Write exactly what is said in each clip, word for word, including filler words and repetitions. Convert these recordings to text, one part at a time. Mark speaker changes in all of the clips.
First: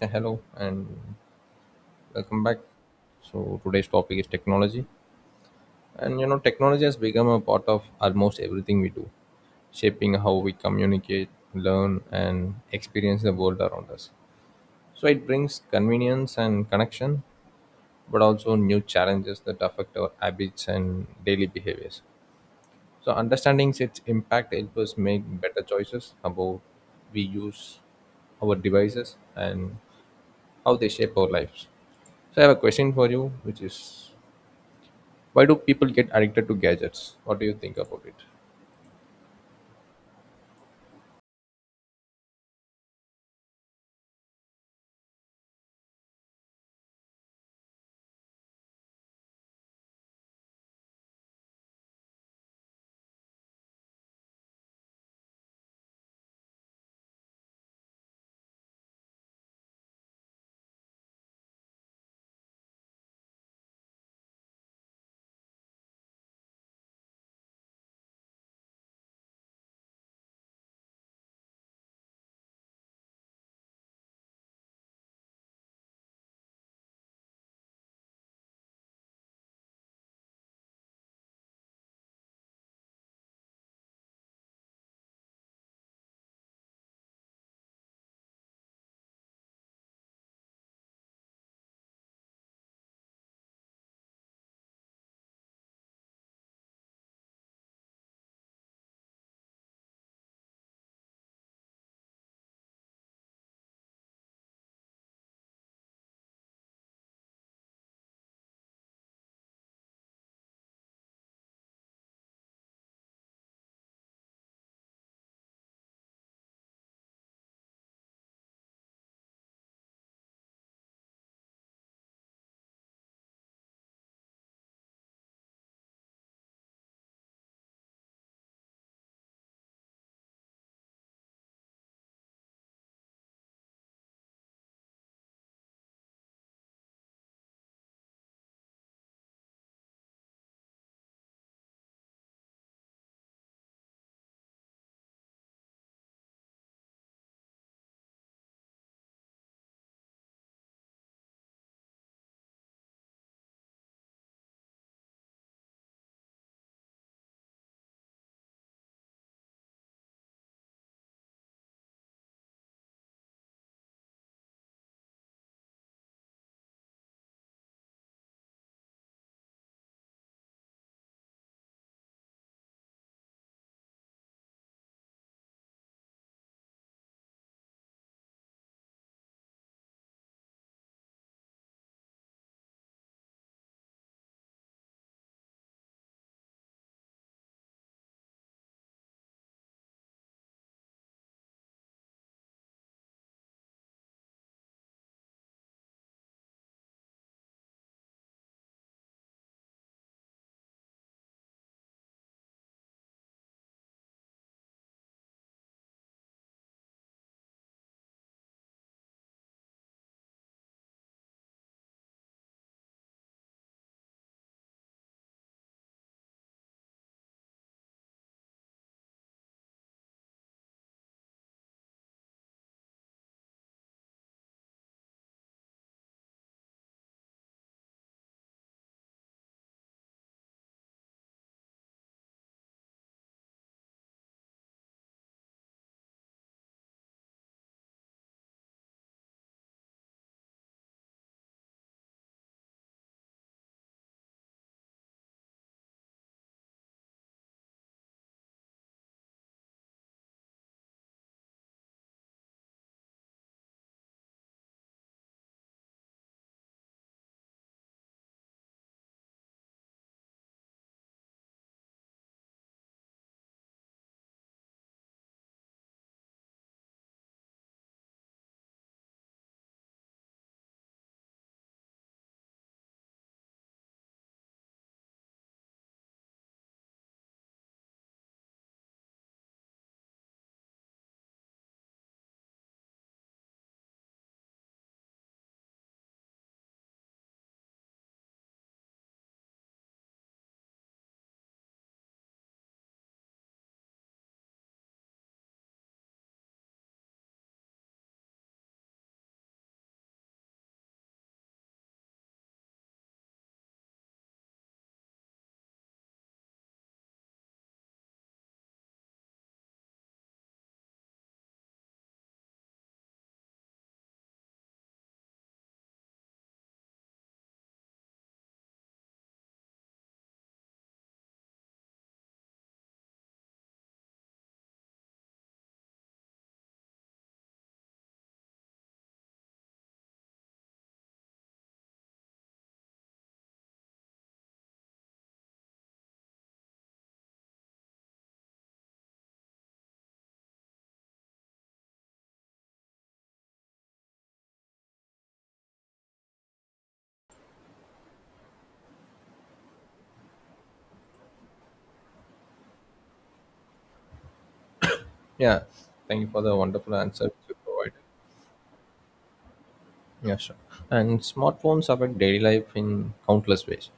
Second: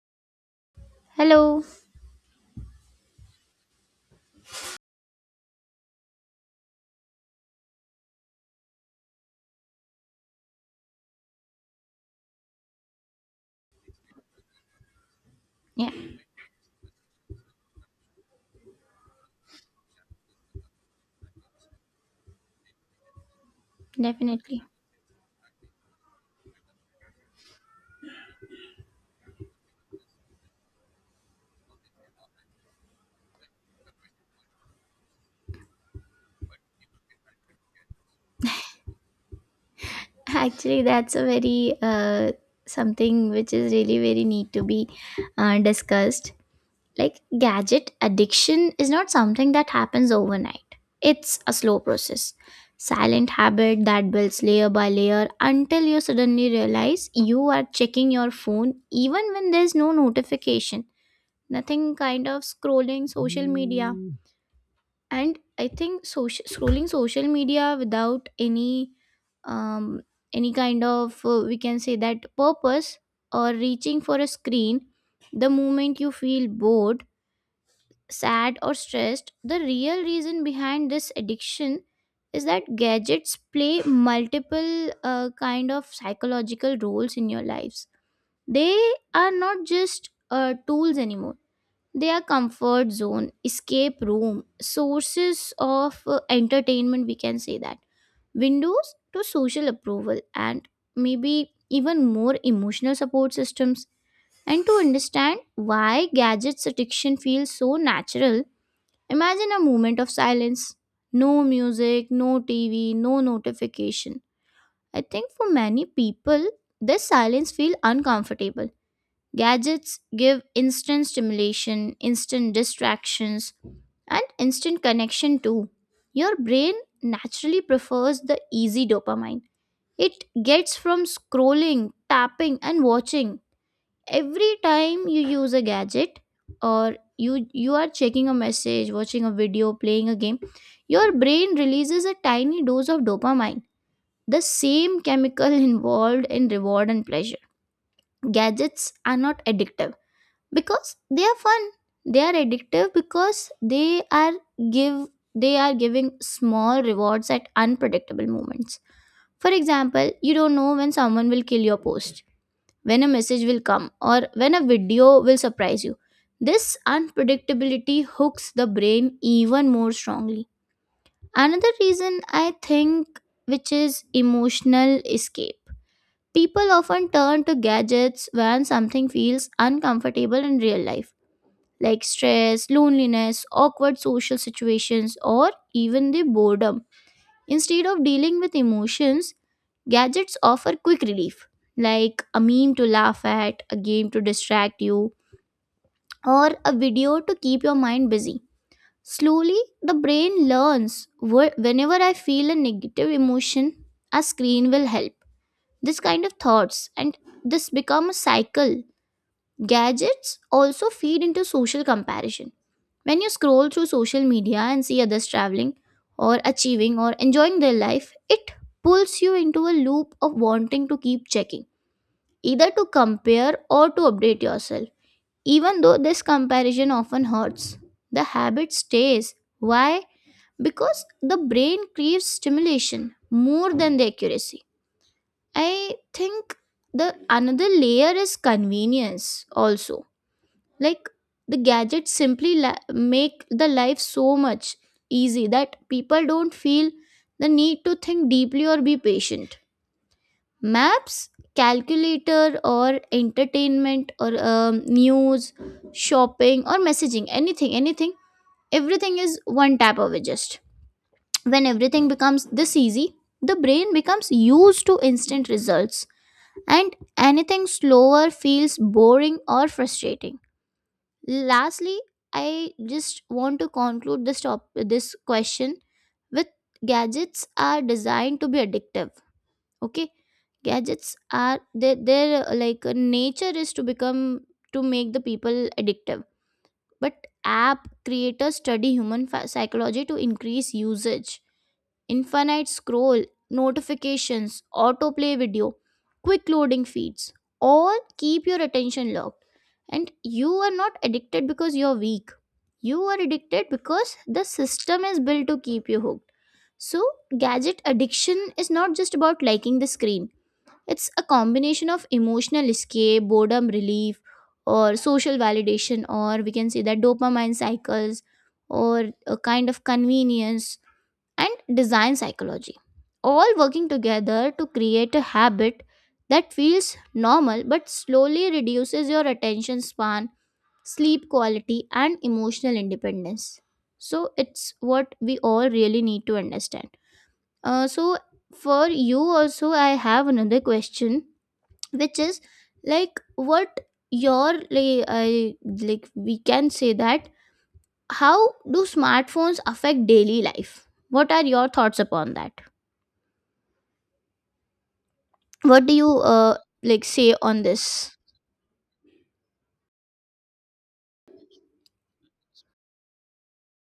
Speaker 1: Yeah, hello and
Speaker 2: Hello.
Speaker 1: welcome back. So today's topic is technology, and you know technology has become a part of almost everything we do, shaping how we communicate, learn, and experience the world around us. So it brings
Speaker 2: Yeah,
Speaker 1: convenience and connection, but also new challenges that affect our habits and daily behaviors. So understanding its impact
Speaker 2: definitely.
Speaker 1: helps us make better choices about we use our devices and how they shape our lives. So I have a question for you, which is, why do people get addicted to gadgets? What do you think about it?
Speaker 2: Actually, that's a very uh, something which is really very need to be uh, discussed. Like gadget addiction is not something that happens overnight. It's a slow process, silent habit that builds layer by layer until you suddenly realize you are checking your phone even when there's no notification, nothing kind of scrolling social media. And I think social, scrolling social media without any um, any kind of uh, we can say that purpose, or reaching for a screen the moment you feel bored, sad or stressed. The real reason behind this addiction is that gadgets play multiple uh, kind of psychological roles in your lives. They are not just uh, tools anymore. Their comfort zone, escape room, sources of uh, entertainment, we can say that. Windows to social approval and maybe even more emotional support systems. And to understand why gadgets addiction feels so natural, imagine a moment of silence. No music, no T V, no notification. I think for many people, this silence feels uncomfortable. Gadgets give instant stimulation, instant distractions, and instant connection too. Your brain naturally prefers the easy dopamine. It gets from scrolling, tapping, and watching. Every time you use a gadget or you you are checking a message, watching a video, playing a game, your brain releases a tiny dose of dopamine, the same chemical involved in reward and pleasure. Gadgets are not addictive because they are fun. They are addictive because they are give they are giving small rewards at unpredictable moments. For example, you don't know when someone will kill your post, when a message will come, or when a video will surprise you. This unpredictability hooks the brain even more strongly. Another reason I think, which is emotional escape. People often turn to gadgets when something feels uncomfortable in real life, like stress, loneliness, awkward social situations, or even the boredom. Instead of dealing with emotions, gadgets offer quick relief, like a meme to laugh at, a game to distract you, or a video to keep your mind busy. Slowly, the brain learns, wh- whenever I feel a negative emotion, a screen will help. This kind of thoughts and this become a cycle. Gadgets also feed into social comparison. When you scroll through social media and see others traveling or achieving or enjoying their life, it pulls you into a loop of wanting to keep checking, either to compare or to update yourself. Even though this comparison often hurts, the habit stays. Why? Because the brain craves stimulation more than the accuracy. I think the another layer is convenience also, like the gadgets simply la- make the life so much easy that people don't feel the need to think deeply or be patient. Maps, calculator, or entertainment, or um, news, shopping or messaging, anything anything, everything is one tap away. Just when everything becomes this easy, the brain becomes used to instant results, and anything slower feels boring or frustrating. Lastly, I just want to conclude this top this question with, gadgets are designed to be addictive. Okay, gadgets are their their uh, like uh, nature is to become to make the people addictive, but app creators study human fa- psychology to increase usage. Infinite scroll, notifications, autoplay video, quick loading feeds, all keep your attention locked. And you are not addicted because you're weak. You are addicted because the system is built to keep you hooked. So, gadget addiction is not just about liking the screen. It's a combination of emotional escape, boredom relief, or social validation, or we can say that dopamine cycles, or a kind of convenience and design psychology, all working together to create a habit that feels normal but slowly reduces your attention span, sleep quality, and emotional independence. So, it's what we all really need to understand. Uh, so, for you, also, I have another question, which is, like what your, like, I, like we can say that, how do smartphones affect daily life? What are your thoughts upon that?
Speaker 1: Yeah,
Speaker 2: What do you
Speaker 1: thank you for the
Speaker 2: uh,
Speaker 1: wonderful
Speaker 2: like
Speaker 1: answer which
Speaker 2: say
Speaker 1: you
Speaker 2: on
Speaker 1: provided.
Speaker 2: this?
Speaker 1: Yeah, sure. And smartphones affect daily life in countless ways,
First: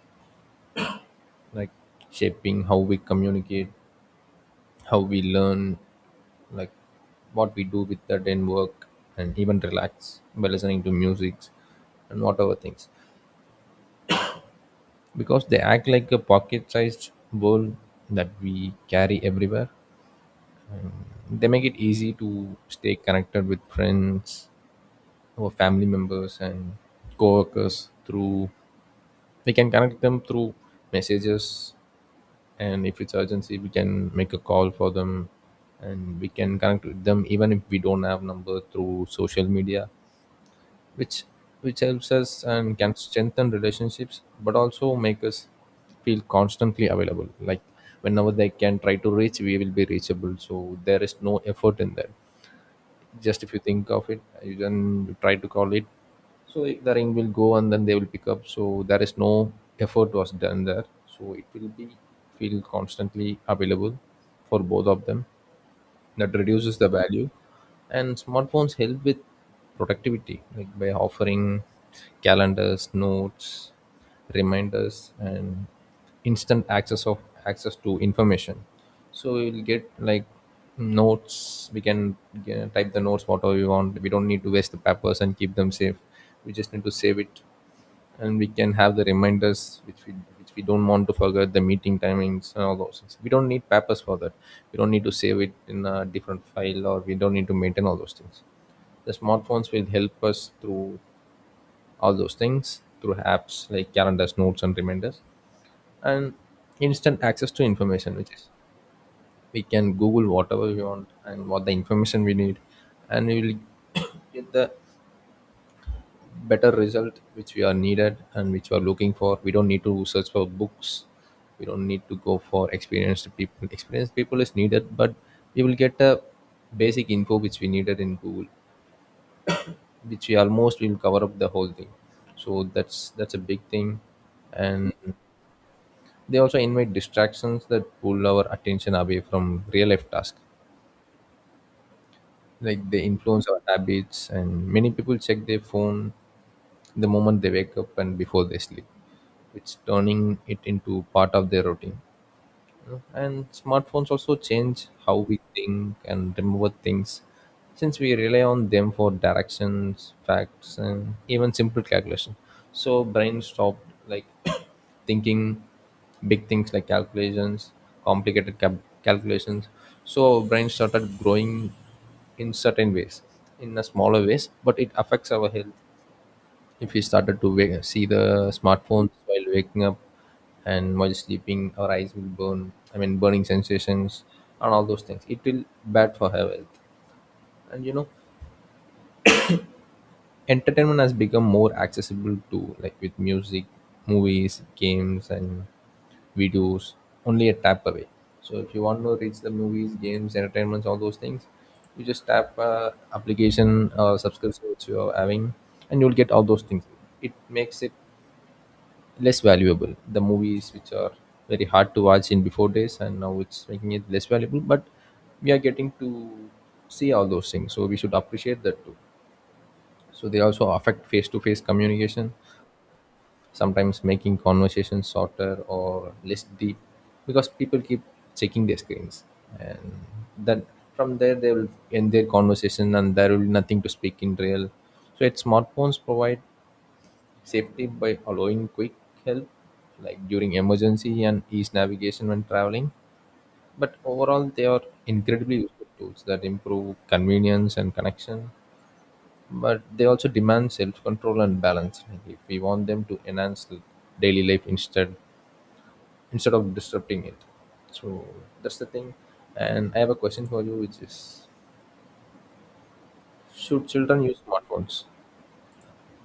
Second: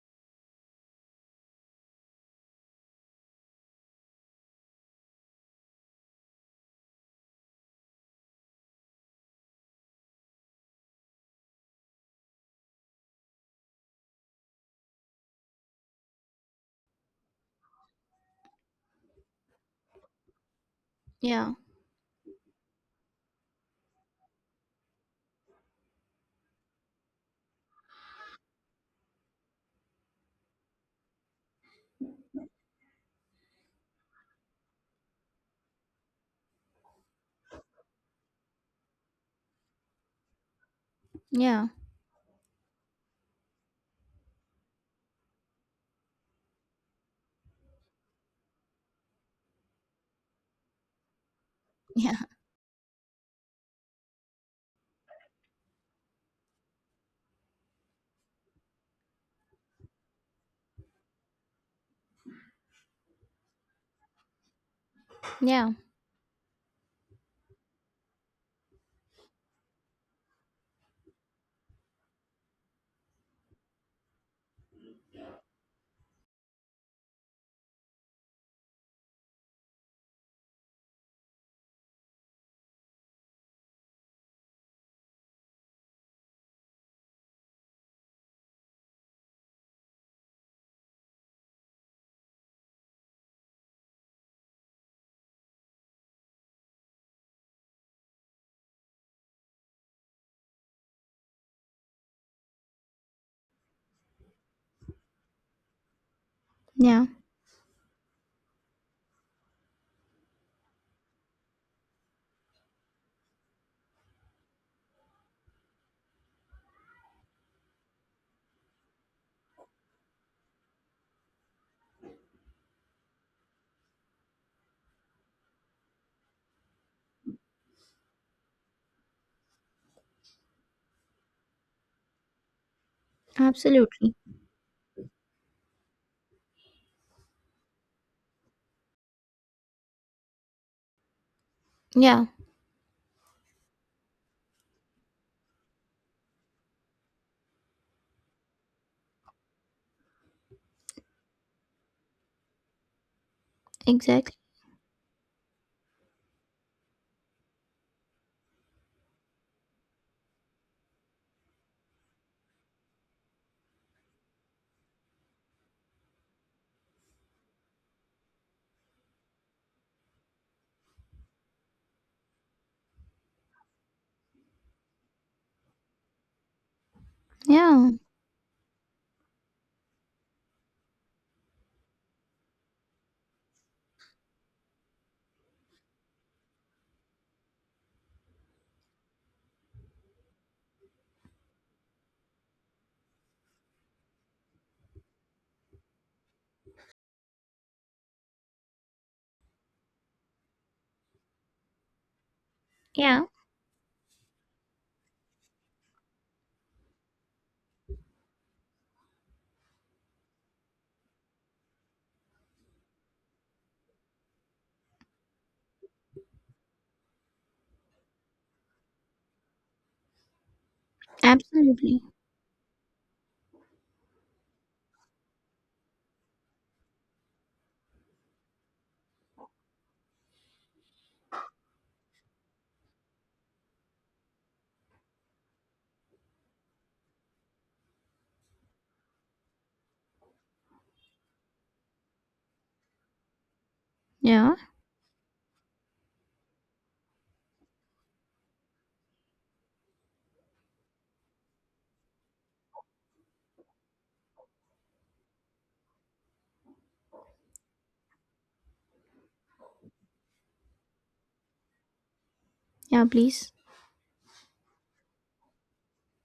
Speaker 1: like shaping how we communicate, how we learn, like what we do with that and work, and even relax by listening to music and whatever things, because they act like a pocket sized world that we carry everywhere. They
Speaker 2: Yeah,
Speaker 1: make it easy to stay connected with friends or family members and coworkers through, we can connect them through messages, and if it's urgency we can make a call for them, and we can connect with them even if we don't have number through social media, which
Speaker 2: yeah,
Speaker 1: which helps us and can strengthen relationships, but also make us feel constantly available. Like whenever they can try to reach, we will be reachable, so there is no effort in that.
Speaker 2: yeah,
Speaker 1: Just if you think of it, you then try to call it, so it- the ring will go and then they will pick up, so there is no effort was done there. So it will be feel constantly available for both of them,
Speaker 2: yeah,
Speaker 1: that reduces the value. And smartphones help with productivity, like by offering calendars, notes, reminders, and instant access of access to information. So we'll get like notes, we can get, type the notes whatever we want, we don't need to waste the papers and keep them safe, we just need to save it. And we can have the reminders which we, which we don't want to forget the meeting timings and all those things, we don't need papers for that, we don't need to save it in a different file, or we don't need to maintain all those things. The smartphones will help us through all those things through apps like calendars, notes, and reminders, and
Speaker 2: yeah.
Speaker 1: instant access to information, which is, we can google whatever we want and what the information we need, and we will get the better result which we are needed and which we are looking for. We don't need to search for books, we don't need to go for experienced people. Experienced people is needed, but we will get a basic info which we needed in google, which we almost will cover up the whole thing. So that's that's a big thing.
Speaker 2: Absolutely.
Speaker 1: And they also invite distractions that pull our attention away from real life tasks.
Speaker 2: Yeah.
Speaker 1: Like, they influence our habits, and many people check their phone the moment they wake up and before they sleep, it's turning it into part of their routine, you know. And smartphones also
Speaker 2: Exactly.
Speaker 1: change how we think and remember things, since we rely on them for directions, facts, and even simple calculation. So brain stopped, like, thinking big things like calculations, complicated cal- calculations. So brain started growing in certain ways, in a smaller ways, but it affects our health if we started to wake,
Speaker 2: Yeah,
Speaker 1: see the smartphones while waking up and while sleeping, our eyes will burn, I mean burning sensations, and all those things it will bad for our health. And you know, entertainment has become more accessible to, like, with music, movies, games, and videos only a tap away. So if you want to reach the movies, games, entertainments, all those things, you just tap uh,
Speaker 2: yeah.
Speaker 1: application or subscription which you are having, and you'll get all those things. It makes it less valuable. The movies which are very hard to watch in before days, and now it's making it less valuable. But we are getting to see all those things, so we should appreciate that too. So they also affect face-to-face
Speaker 2: Absolutely.
Speaker 1: communication, sometimes making conversations shorter or less deep, because people keep checking their screens, and then from there they will end their conversation, and there will be nothing to speak in real. So, yet smartphones provide safety by allowing quick help, like during emergency and ease navigation when traveling. But overall,
Speaker 2: Yeah,
Speaker 1: they are incredibly useful tools that improve convenience and connection. But they also demand self-control and balance, like if we want them to enhance the daily life instead instead of disrupting it. So that's the thing. And I have a question for you, which is,
Speaker 2: yeah, please.
Speaker 1: should children use smartphones?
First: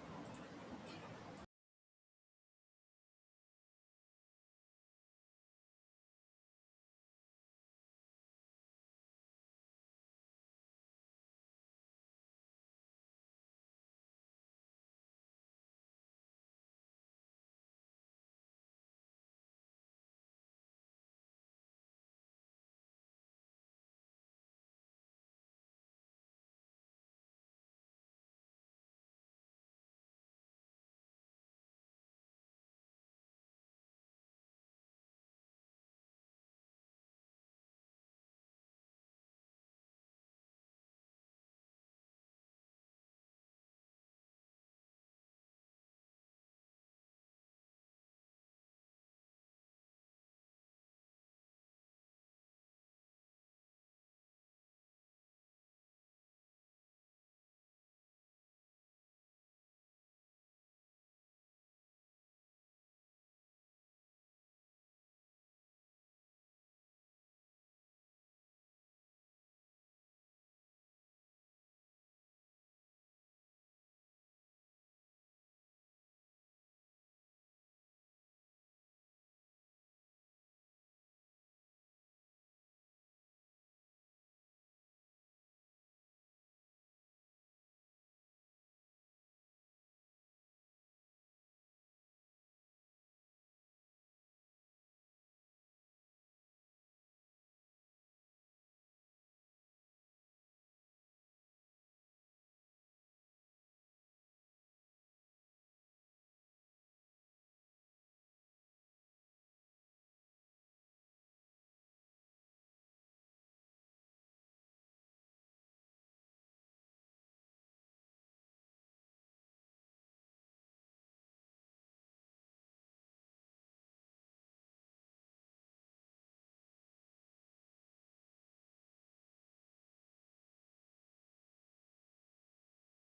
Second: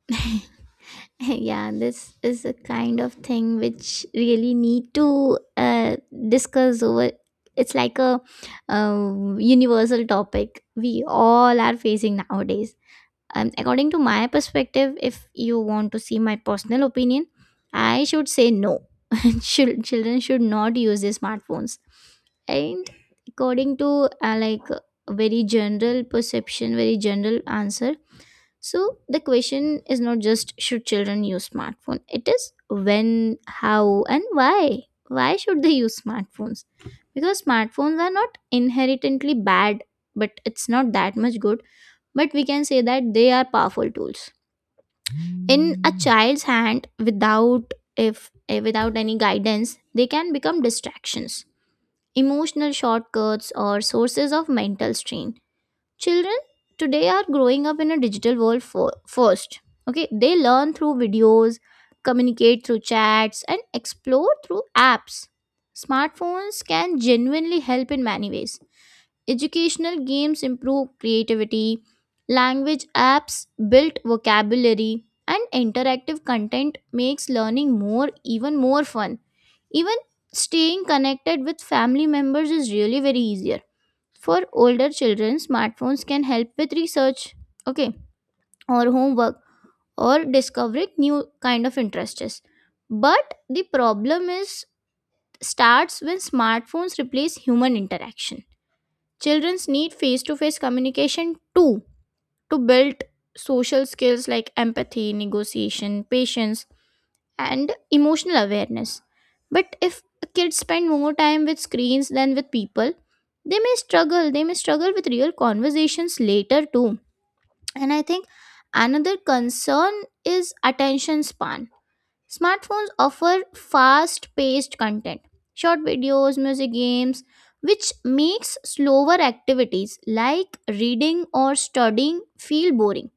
Speaker 2: Yeah, this is a kind of thing which really need to uh, discuss over. It's like a um, universal topic we all are facing nowadays. Um, according to my perspective, if you want to see my personal opinion, I should say no. Chil- children should not use their smartphones. And according to uh, like a very general perception, very general answer, so the question is not just should children use smartphone, it is when, how and why. Why should they use smartphones? Because smartphones are not inherently bad, but it's not that much good, but we can say that they are powerful tools. In a child's hand without if eh, without any guidance, they can become distractions, emotional shortcuts, or sources of mental strain. Children today are growing up in a digital world for, first. Okay, they learn through videos, communicate through chats, and explore through apps. Smartphones can genuinely help in many ways. Educational games improve creativity, language apps build vocabulary, and interactive content makes learning more even more fun. Even staying connected with family members is really very easier. For older children, smartphones can help with research, okay, or homework, or discovering new kind of interests. But the problem is starts when smartphones replace human interaction. Childrens need face-to-face communication too to build social skills like empathy, negotiation, patience, and emotional awareness. But if kids spend more time with screens than with people, they may struggle. They may struggle with real conversations later too. And I think another concern is attention span. Smartphones offer fast paced content, short videos, music, games, which makes slower activities like reading or studying feel boring.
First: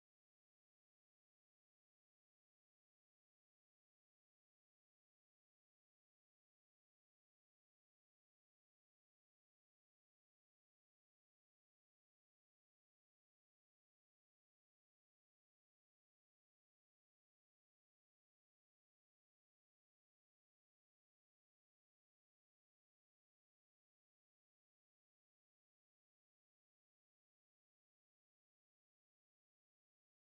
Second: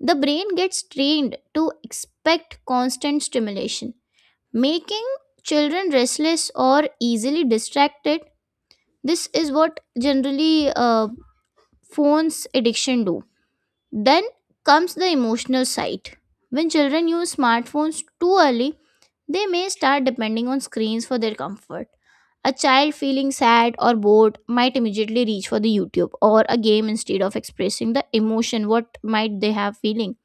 Speaker 2: The brain gets trained to expect constant stimulation, making children restless or easily distracted. This is what generally uh, phones addiction do. Then comes the emotional side. When children use smartphones too early, they may start depending on screens for their comfort. A child feeling sad or bored might immediately reach for the YouTube or a game instead of expressing the emotion what might they have feeling.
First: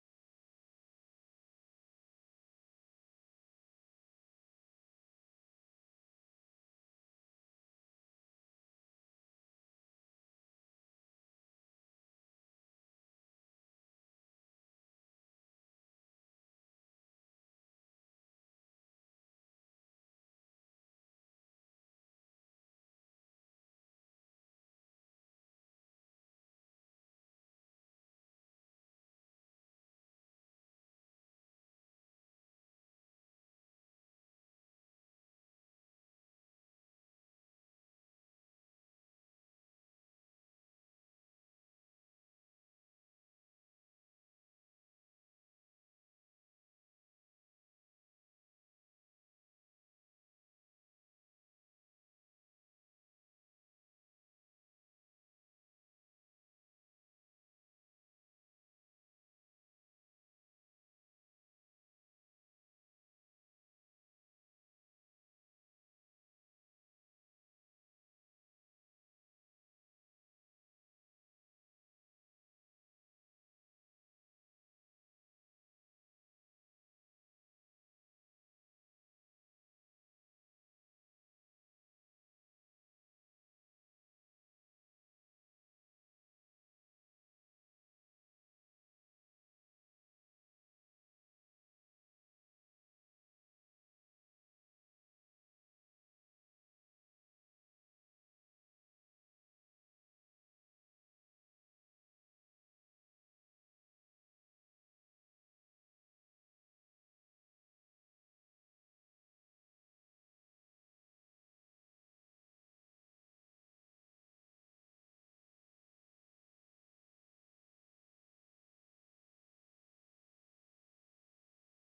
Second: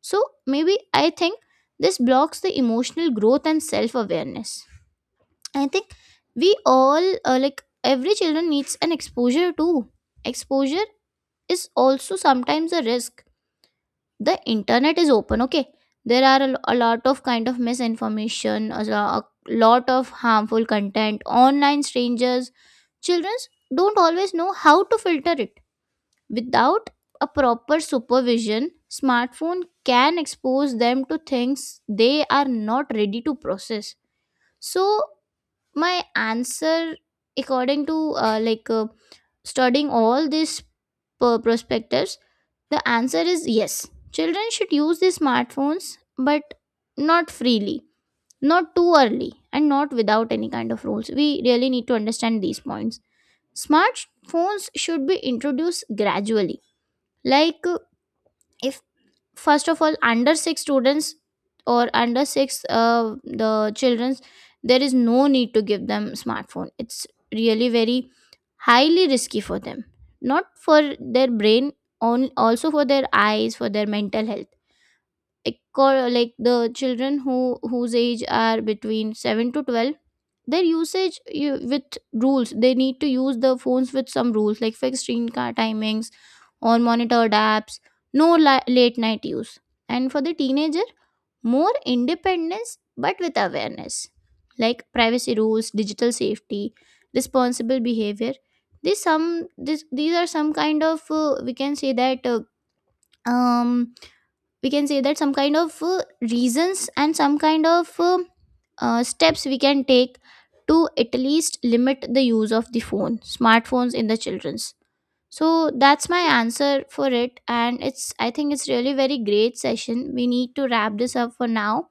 Speaker 2: So maybe I think this blocks the emotional growth and self awareness. I think we all uh, like every children needs an exposure too. Exposure is also sometimes a risk. The internet is open, okay? There are a, lo- a lot of kind of misinformation, a, lo- a lot of harmful content, online strangers. Children don't always know how to filter it. Without a proper supervision, smartphone can expose them to things they are not ready to process. So my answer, according to uh, like uh, studying all these per- perspectives, the answer is yes, children should use these smartphones, but not freely, not too early, and not without any kind of rules. We really need to understand these points. Smartphones should be introduced gradually, like uh, if first of all under six students, or under six uh, the children's, there is no need to give them smartphone. It's really very highly risky for them, not for their brain, on also for their eyes, for their mental health. Eco- like the children who whose age are between seven to twelve, their usage you, with rules, they need to use the phones with some rules like fixed screen car timings or monitored apps, no la- late night use. And for the teenager, more independence, but with awareness, like privacy rules, digital safety, responsible behavior. These some this, these are some kind of uh, we can say that uh, um we can say that some kind of uh, reasons and some kind of uh, uh, steps we can take to at least limit the use of the phone smartphones in the children's. So that's my answer for it. And it's I think it's really very great session. We need to wrap this up for now,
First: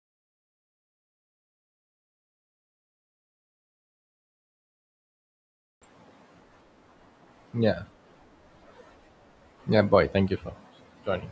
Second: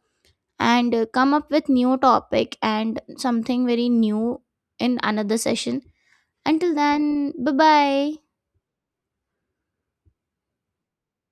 Speaker 2: and uh, come up with new topic and something very new in another session. Until then, bye
Speaker 1: Yeah,
Speaker 2: bye.
Speaker 1: yeah, boy. Thank you for joining.